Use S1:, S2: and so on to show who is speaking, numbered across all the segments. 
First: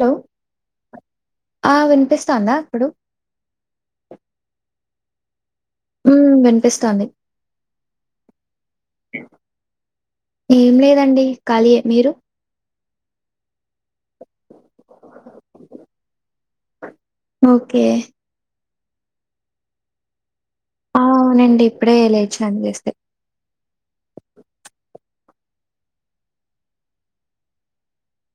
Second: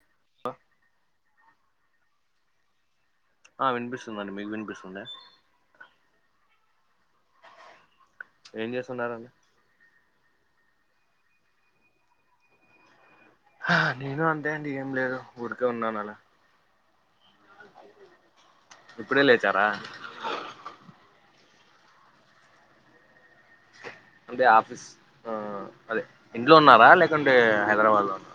S1: Hello ఆ వినిపిస్తాందా ఇప్పుడు
S2: ఆ వినిపిస్తుందండి మీకు వినిపిస్తుంద
S1: ఉమ్మ్ వినిపిస్తోంది
S2: ఏం చేస్తున్నారండి
S1: ఏం లేదండి ఖాళీఏ మీరు
S2: హా నేను అంతే అండి ఏం లేదు ఊరికే ఉన్నాను అలా
S1: ఓకే
S2: ఇప్పుడే లేచారా
S1: ఆ! అవునండి ఇప్పుడే లేచాను జస్ట్
S2: అంటే ఆఫీస్ ఆ అదే ఇంట్లో ఉన్నారా లేకుంటే హైదరాబాద్ లో ఉన్నరా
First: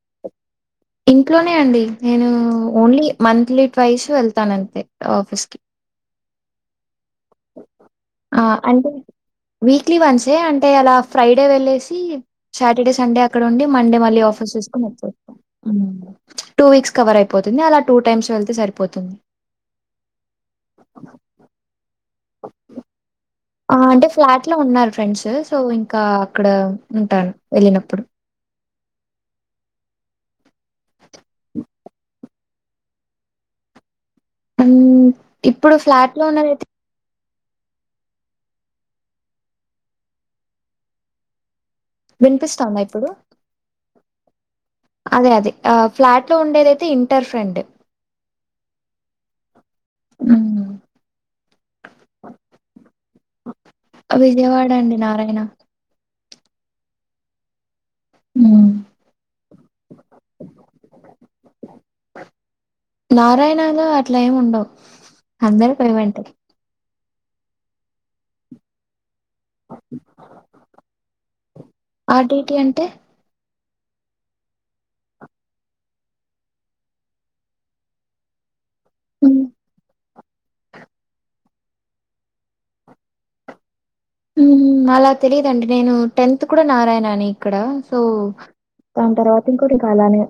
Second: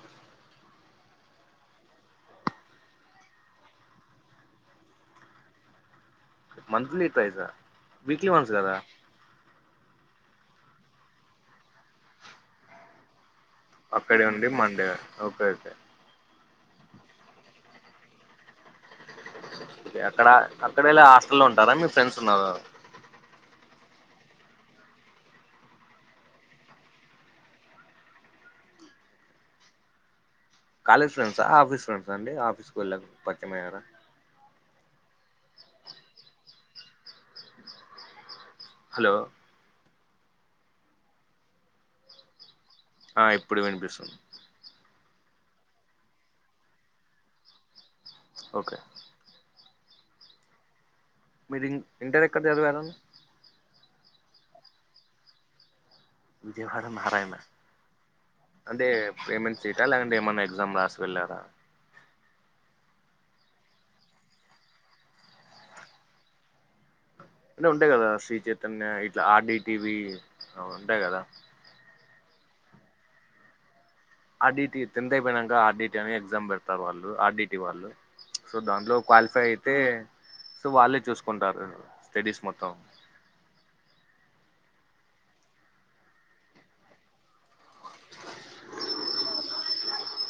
S1: ఇంట్లోనే అండి నేను ఓన్లీ మంత్లీ ట్వైస్ వెళ్తాను అంతే ఆఫీస్ కి
S2: మంత్లీ ట్వైస్ వీక్లీ
S1: ఆ
S2: వన్స్ కదా
S1: అంటే వీక్లీ వన్సే అంటే అలా ఫ్రైడే వెళ్ళేసి సాటర్డే సండే అక్కడ ఉండి మండే మళ్ళీ
S2: అక్కడే ఉండి
S1: ఆఫీస్ చూసుకుని
S2: మండే
S1: వచ్చేది
S2: okay okay
S1: um two weeks cover అయిపోతుంది అలా టూ టైమ్స్ వెళ్తే సరిపోతుంది
S2: ఎక్కడ అక్కడ వెళ్ళి హాస్టలో ఉంటారా మీ ఫ్రెండ్స్ ఉన్నారా
S1: ఆ అంటే ఫ్లాట్ లో ఉన్నారు ఫ్రెండ్స్ సో ఇంకా అక్కడ ఉంటాను వెళ్ళినప్పుడు
S2: కాలేజ్ ఫ్రెండ్సా ఆఫీస్ ఫ్రెండ్సా అండి ఆఫీసు వెళ్ళక పరిచయం అయ్యారా
S1: ఉమ్ ఇప్పుడు ఫ్లాట్ లో ఉన్నదయితే
S2: హలో
S1: వినిపిస్తందా ఇప్పుడు
S2: ఆ ఇప్పుడు వినిపిస్తుంది
S1: అదే అదే ఆ ఫ్లాట్ లో ఉండేదైతే ఇంటర్ ఫ్రెండ్
S2: ఓకే
S1: ఉమ్మ్
S2: మీరు ఇ ఇంటర్ ఎక్కడ చదివారు
S1: విజయవాడ అండి నారాయణ
S2: విజయవాడ నారాయణ
S1: హ్మ్.
S2: అంటే ఏమెంట్ సీట్ ఆ లేకంటే ఏమైన్నా ఎగ్జామ్ రాసి వెళ్ళారా
S1: నారాయణలో అట్లా ఏమి ఉండవు అందరు పేమెంటే
S2: అంటే ఉంటాయి కదా శ్రీ చైతన్య ఇట్లా ఆర్డీటివి ఉంటాయి కదా
S1: ఆర్ డి టీ అంటే
S2: ఆర్డటి టెన్త్ అయిపోయినక ఆర్డటి అని ఎగ్జామ్ పెడతారు వాళ్ళు ఆర్డీటి వాళ్ళు సో దాంట్లో
S1: హ్మ్.
S2: క్వాలిఫై అయితే సో వాళ్ళే చూసుకుంటారు స్టడీస్ మొత్తం
S1: ఉమ్ అలా తెలీదండి నేను టెన్త్ కూడా నారాయణ నే ఇక్కడ సో దాని తర్వాత ఇంకోటిక అలానే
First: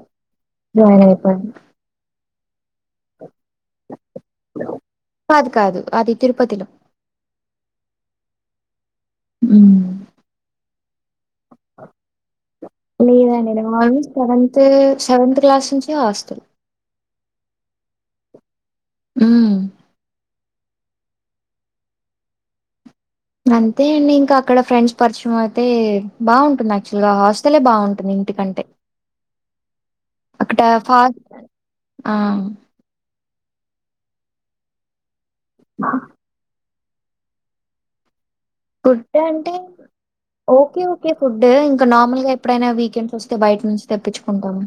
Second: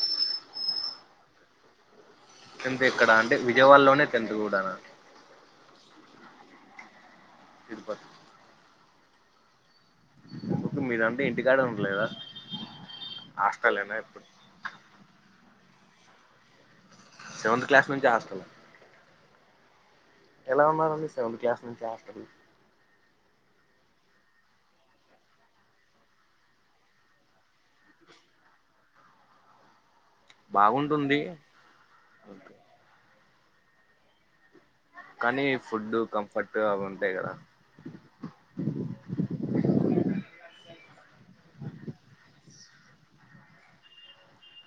S1: జాయిన్ అయిపోయాను
S2: టెన్త్ ఎక్కడా అంటే విజయవాడలోనే టెన్త్ కూడానా
S1: కాదు కాదు అది తిరుపతిలో.
S2: తరుపత్
S1: ఊ
S2: మీదంటే ఇంటికాడ ఉండలేదా హాస్టలేనా ఎప్పుడు
S1: తే సెవెంత్ క్లాస్ నుంచి హాస్టల్
S2: సెవెంత్ క్లాస్ నుంచి హాస్టలా
S1: మూ
S2: ఎలా ఉన్నారండి సెవెంత్ క్లాస్ నుంచి హాస్టల్లో
S1: అంతే అండి ఇంకా అక్కడ ఫ్రెండ్స్ పరిచయం అవుతే బాగుంటుంది యాక్చువల్ గా హాస్టలే బాగుంటుంది. టికంటే అక్కడా ఫాగ్
S2: బాగుంటుంది
S1: ఆ
S2: ఓకే, కానీ ఫుడ్డు కంఫర్టు అవి ఉంటాయి కదా
S1: ఫుడ్ అంటే ఓకే ఓకే ఫుడ్డు ఇంక నార్మల్గా ఎప్పుడైనా వీకెండ్స్ వస్ తె బయట నుంచి తెప్పిచ్చుకుంటాము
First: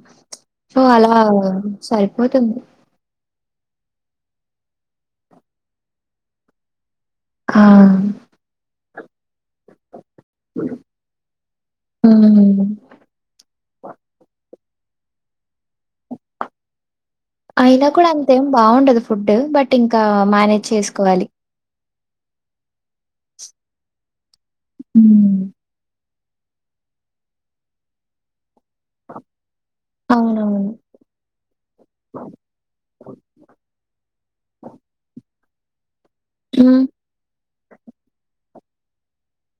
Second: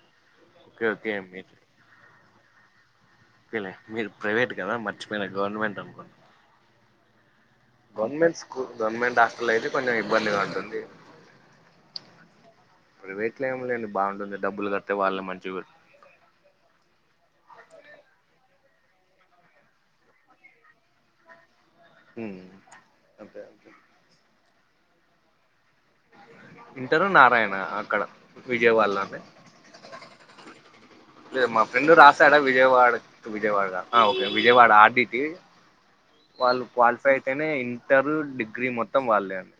S1: సో
S2: ఓకే ఓకే
S1: అలా
S2: మీరు
S1: సరిపోతుంది.
S2: ఫిలే మీరు ప్రైవేట్ కదా మర్చిపోయినా గవర్నమెంట్ అనుకున్న
S1: ఆ!
S2: గవర్నమెంట్ స్కూల్ గవర్నమెంట్ హాస్టల్లో అయితే తోని ఇబ్బంది గా ఉంటుంది
S1: హ్మ్.
S2: ప్రవేట్ లో ఏం లేండి బాంటుంది డబ్బులు కడితే వాళ్లే మంచిగ పెడ్
S1: అయినా కూడా అంతేం బాగుండదు ఫుడ్డు బట్ ఇంకా మానేజ్ చేసుకోవాలి
S2: మ్ అదే అదే
S1: ఊ
S2: ఇంటరూ నారాయణ అక్కడ విజయవాడ లోనే
S1: అవునవును.
S2: లేదు మా ఫ్రెండ్ రాసాడా విజయవాడ టు విజయవాడ ఆ ఓకే విజయవాడ ఆర్డీటి వాళ్ళు
S1: హ్మ్.
S2: క్వాలిఫై అయితేనే ఇంటరు డిగ్రీ మొత్తం వాళ్ళే అండి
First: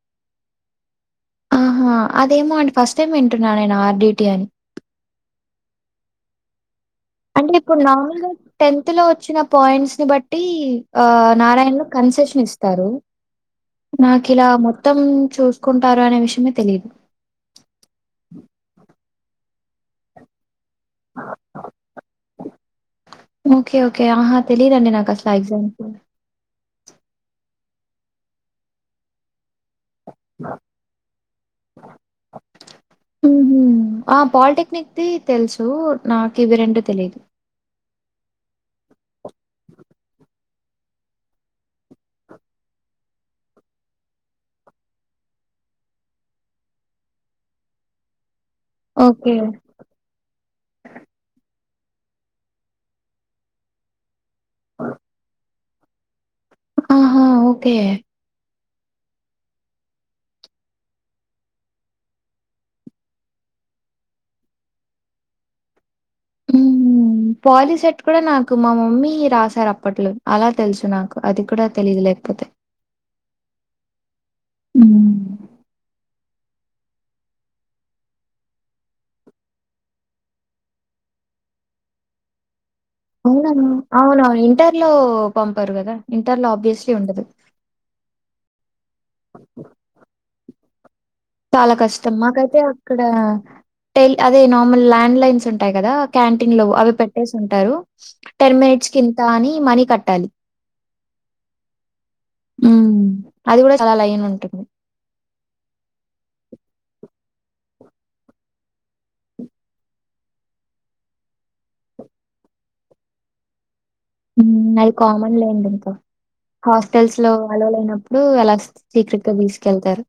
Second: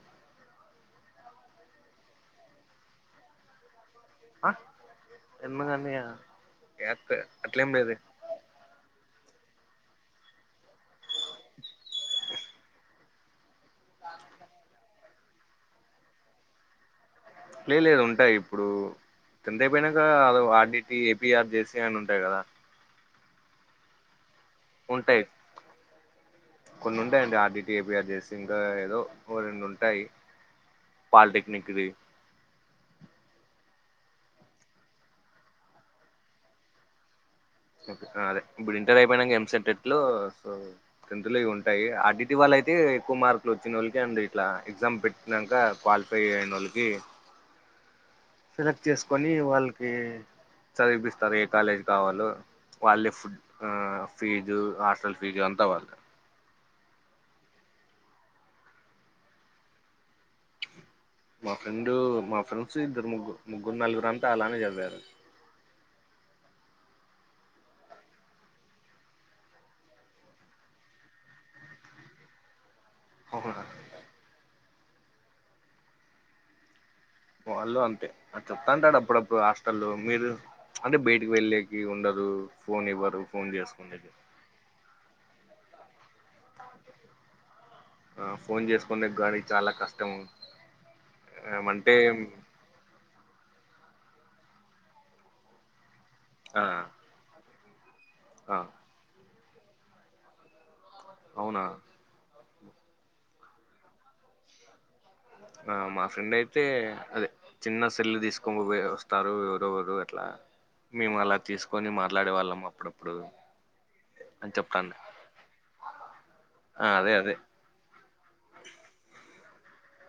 S1: ఆ అదేమో అండి ఫస్ట్ టైమ్ వింటున్నా నేను ఆర్డీటీ అని
S2: ఆ ఎందుకండీ క్యా క్కో
S1: అంటే నాక్ కొన్ని నార్మల్ గా టెన్త్ లో వచ్చిన పాయింట్స్ ని బట్టీ ఆ నారాయణ లో కన్సెషన్ ఇస్తారు నాకు ఇలా మొత్తమ్ చూసుకుంటారు అనే విషయమే తెలీదు.
S2: లే లేదు ఉంటాయి ఇప్పుడూ టెన్త్ అయిపోయినంకా ఆర్డీటీ ఏపీఆర్ జేసీ అని ఉంటాయి కదా
S1: ఓకే ఓకే ఆహా తెలీదండి నాకు
S2: ఉంటాయి
S1: అసలా ఆ ఎగ్జామ్సు
S2: కొన్ని ఉంటాయండి ఆర్డీటి ఏపిఆర్ జేసి ఇంకా ఏదో ఓ రెండు ఉంటాయి పాల్టెక్నిక్ దీ
S1: [inaudible] ఊహు ఆ పాల్టెక్నిక్ దీ తెలుసూ నాకు ఇవి రెండు తెలీదు
S2: ఆ అదే ఇప్పుడు ఇంటర్ అయిపోయినంక ఎంసెట్ ఎట్లో సో టెన్త్ లో ఇవి ఉంటాయి ఆర్డిటి వాళ్ళయితే ఎక్కువ మార్కులు వచ్చిన వాళ్ళకే అండీ ఇట్లా ఎగ్జామ్ పెట్ నంకా క్వాలిఫై అయినోళ్ళకీ సెలెక్ట్ చేసుకొనీ
S1: ఓకే.
S2: వాళ్ళక్ కీ చదివిపిస్తారు ఏ కాలేజ్ కావాలో వాల్లే ఫుడ్ ఆ ఫీజు హాస్టల్ ఫీజు అంతా వాళ్ళదే
S1: ఆహా ఓకే
S2: మా ఫ్రెండూ మా ఫ్రెండ్సు ఇద్దరు ముగ్గురు ముగ్గురు నలుగురు అంతా అలానే చదివారు.
S1: ఊ పాలీ సెట్ కూడా నా నాకు మా మమ్మీ రాశారు అప్పట్లో అలా తెలుసు నాకు అది కూడా తెలీదు లేకపోతే
S2: ఒకే నండి
S1: హ్మ్.
S2: వాళ్ళు అంతే అట్ట చెప్తాంటాడు అప్పుడప్పుడు హాస్టల్ల్లో మీరు అంటే బయటకి వెల్లేకి ఉండదు ఫోన్ ఇవ్వరు
S1: అవునా
S2: ఫోన్
S1: అన్న
S2: చేసుకునేకి
S1: అవున ఇంటర్ లో పంపరు కదా ఇంటర్ లో ఆబ్వియస్లీ ఉండదు
S2: ఆ ఫోన్ చేసుకునే గాని చాలా కష్టం
S1: చాలా కష్టం మాకైతే అక్కడ టెల్ అదే నార్మల్ ల్యాండ్ లైన్స్ ఉంటాయి కదా క్యాంటీన్
S2: ఆ
S1: లో అవి పెట్టేసి ఉంటారు టెన్
S2: ఆ
S1: మినిట్స్ కింత అని మనీ కట్టాలి
S2: అవునా
S1: ఉ అది కూడా చాలా లైన్ ఉంటుంది
S2: ఆ మా ఫ్రెండ్ అయితే అదే చిన్న సెల్ తీసుకొని వస్తారు ఎవరెవరు అట్లా మేము అలా తీసుకొని మాట్లాడే వాళ్ళం అప్పుడప్పుడు
S1: ఉ
S2: అని
S1: అది
S2: చెప్తాండు
S1: కామన్ లేండి ఇంకా
S2: ఆ అదే
S1: హాస్టల్స్ లో
S2: అదే
S1: అలలు అయినప్పుడు అలా సీక్రెట్ గా తీసుకెళ్తారు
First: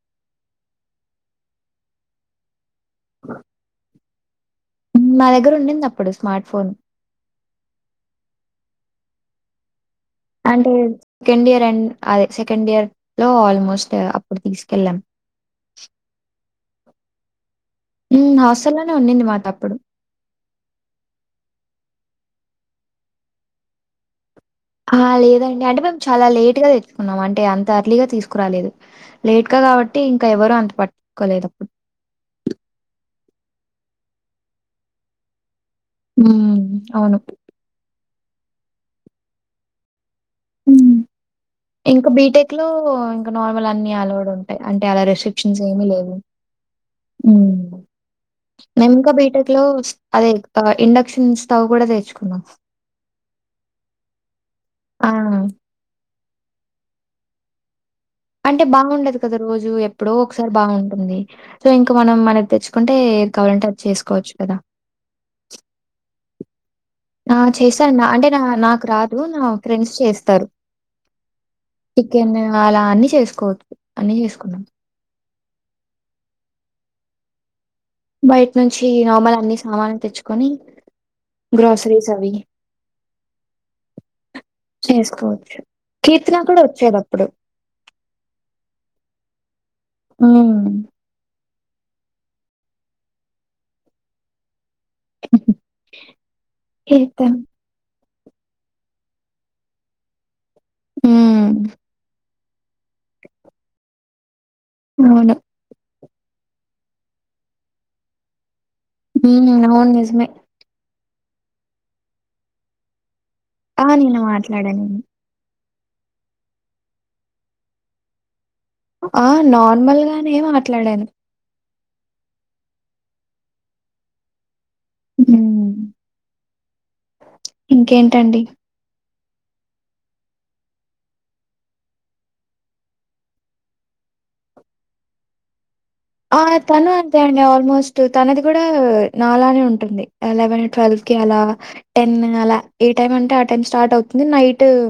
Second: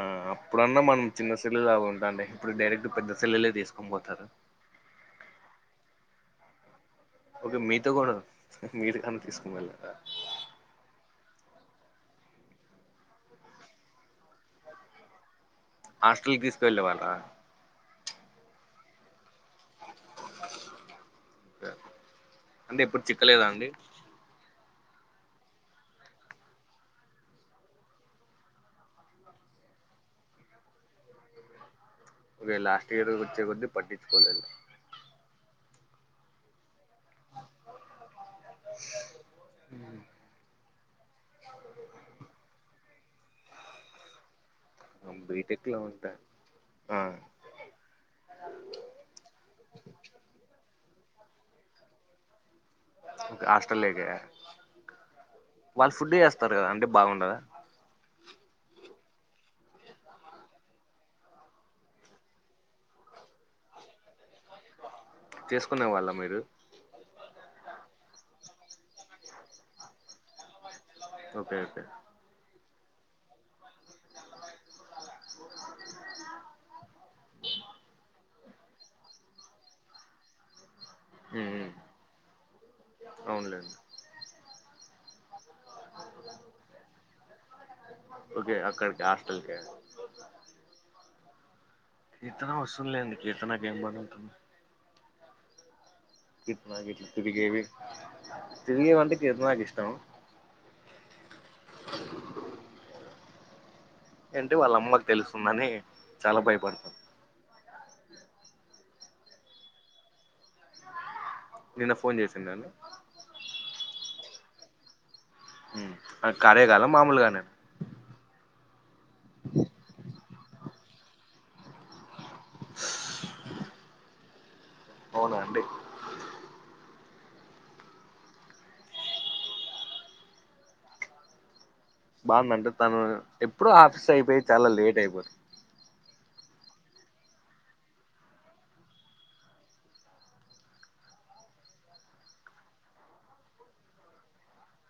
S2: ఆ అప్పుడన్నా మనం చిన్న సెల్లులాగా ఉంటా అంటే ఇప్పుడు డైరెక్ట్ పెద్ద సెల్లులు లే తీసుకొని పోతారు
S1: నా దగ్గర ఉండింది అప్పుడు స్మార్ట్ ఫోన్
S2: ఓకే మీతో కూడా మీరుగాని తీసుకుని వెళ్తా
S1: అంటే సెకండ్ ఇయర్ అండ్ అదే సెకండ్ ఇయర్ లో ఆల్మోస్ట్ అప్పుడు తీసుకెళ్ళాం
S2: హాస్టల్కి తీసుకువెళ్ళే వాళ్ళ
S1: ఉ హాస్టల్లోనే ఉన్నింది మాతొ ఆప్పుడు
S2: అంటే ఎప్పుడు చిక్కలేదా అండి
S1: ఆ లేదండి అంటే మేము చాలా లేట్ గా తెచ్చుకున్నాం అంటే అంత అర్లీగా తీసుకురాలేదు లేట్గా కాబట్టి ఇంకా ఎవరు అంత పట్టుకోలేదు అప్పుడు
S2: ఓరే లాస్ట్ ఇయర్ వచ్చే కొద్ధి పట్టించుకోలేదు
S1: హ్మ్ అవును
S2: [inaudible]
S1: ఉ ఇంకా బీటెక్ లో ఇంకా నార్మల్ అన్ని అలోడ్ ఉన్నాయి అంటే అలా రెస్ట్రిక్షన్స్
S2: బీటెక్లో
S1: ఏమి
S2: ఉంటా
S1: లేవు
S2: ఆ
S1: ఉ మేము ఇంకా బీటెక్ లో అదే ఇండక్షన్ స్టవ్ కూడా తెచ్చుకున్నాం
S2: హాస్టల్ లోకా
S1: ఆ!
S2: వాళ్ళు ఫుడ్ చేస్తారు కదా అంటే బాగుండదా
S1: అంటే బాగుండదు కదా రోజు ఎప్పుడో ఒకసారి బాగుంటుంది సో ఇంకా మనం మనకి తెచ్చుకుంటే ఏది కావాలంటే అది చేసుకోవచ్చు కదా
S2: చేసుకునే వాళ్ళ మీరు
S1: నా చేశాను అంటే నా నాకు రాదు నా ఫ్రెండ్స్ చేస్తారు
S2: ఓకే ఓకే
S1: చికెన్ అలా అన్ని చేసుకోవచ్చు అన్ని చేసుకున్నాం బయట నుంచి నమల్ అన్ని సామాన్లు తెచ్చుకొని
S2: ఉమ్, ఉమ్.
S1: గ్రోసరీస్ అవి
S2: అవునులేండి
S1: చేసుకోవచ్చు కీర్తన కూడా వచ్చేది ఆప్పుడు
S2: ఓకే అక్కడికి హాస్టల్ కా
S1: ఉ
S2: కీర్తన వస్తుంది లేండి కీర్తనకి ఏం పనీ ఉంటుంది కీర్తన ఇట్లా తిరుగేవి తిరేగేవి అంటే కీర్తనకు ఇష్టం
S1: ఊమ్
S2: ఏంటి వాళ్ళమ్మక్
S1: అవును.
S2: తెలుస్తుందని చాలా భయపడుతున్
S1: ఈ నిన్న వోన్ చేసింది
S2: నిన్న ఫోన్ చేసిందండి
S1: ఆ నిన్న మాట్లాడానని
S2: ఉమ్ అ కాలేగాలా మామూలుగానేన
S1: ఆ నార్మల్ గానే మాట్లాడాను
S2: అవునా అండి
S1: ఉఉమ్ ఇంకేంటండి
S2: బావుందంటే తను ఎప్పుడూ ఆఫీస్ అయిపోయి చాలా లేట్ అయిపోత్
S1: ఆ తను అంతే అండి ఆల్మోస్ట్ తనది కూడా నాలానే ఉంటుంది ఎలెవెన్ ట్వెల్ఫ్ కే అలా టెన్ అలా ఏ టైమ్ అంటే ఆ టైం స్టార్ట్ అవుతుంది నైటూం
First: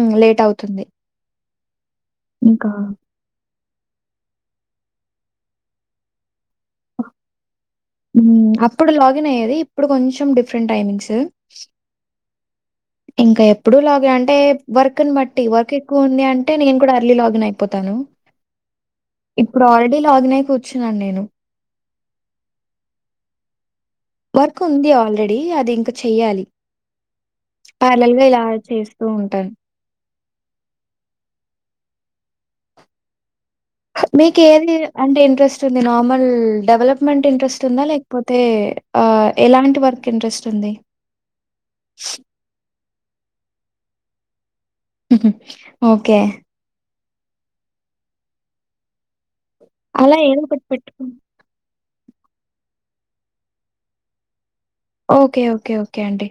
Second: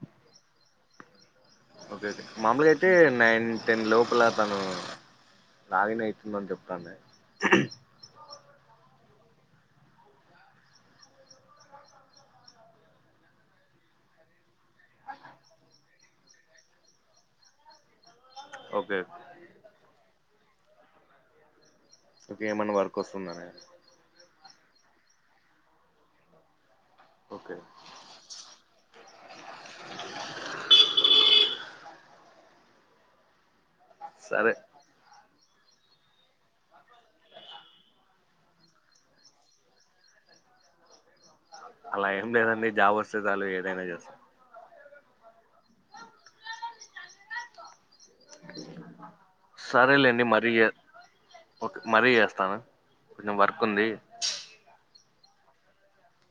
S1: ఉం లేట్ అవుతుంది
S2: ఓకే ఓకే మామూలుగా
S1: ఇంకా
S2: అయితే నైన్ టెన్ లోపల తను లాగిన్ అయితుందన్ చెప్తాండే
S1: ఉమ్మ్మ్ అప్పుడు లాగిన్ అయ్యేది ఇప్పుడు కొంచెం డిఫరెంట్ టైమింగ్స్ ఇంకా ఎప్పుడూ లాగి అంటే వర్క్ న్ బట్టి వర్క్ ఎక్కువ ఉంది అంటే నేను కూడా అర్లీ లాగిన్ అయిపోతాను
S2: ఓకేత్
S1: ఇప్పుడు ఆల్రెడీ లాగిన్ అయి కూర్చున్నాన్ నేను
S2: ఓకే ఏమైన్నా వర్క్ ఒస్తుందనా
S1: వర్క్ ఉంది ఆల్రెడీ అది ఇంక చెయ్యాలి
S2: ఓకే
S1: పార్లల్ గ ఇలా చేస్తూ ఉంటాను
S2: [inaudible] సరే
S1: మీకేందిద అంటే ఇంట్రెస్ట్ ఉంది నార్మల్ డెవలప్మెంట్ ఇంట్రెస్ట్ ఉందా లేకపోతే ఆ ఎలాంటి వర్క్ కింట్రెస్ట్ ఉంది
S2: అలా ఏం లేదండి జాబ్ ఒస్తే చాలు ఏదైనా చేస్త
S1: ఉహ్ ఓకే అలా
S2: సరేలేండి
S1: ఏదో
S2: మరీ
S1: ఒకటి
S2: యే
S1: పెట్టుకుని
S2: ఓకే మరీ చేస్తాను కొంచెం వర్క్ ఉంది
S1: ఓకే ఓకే ఓకే అండి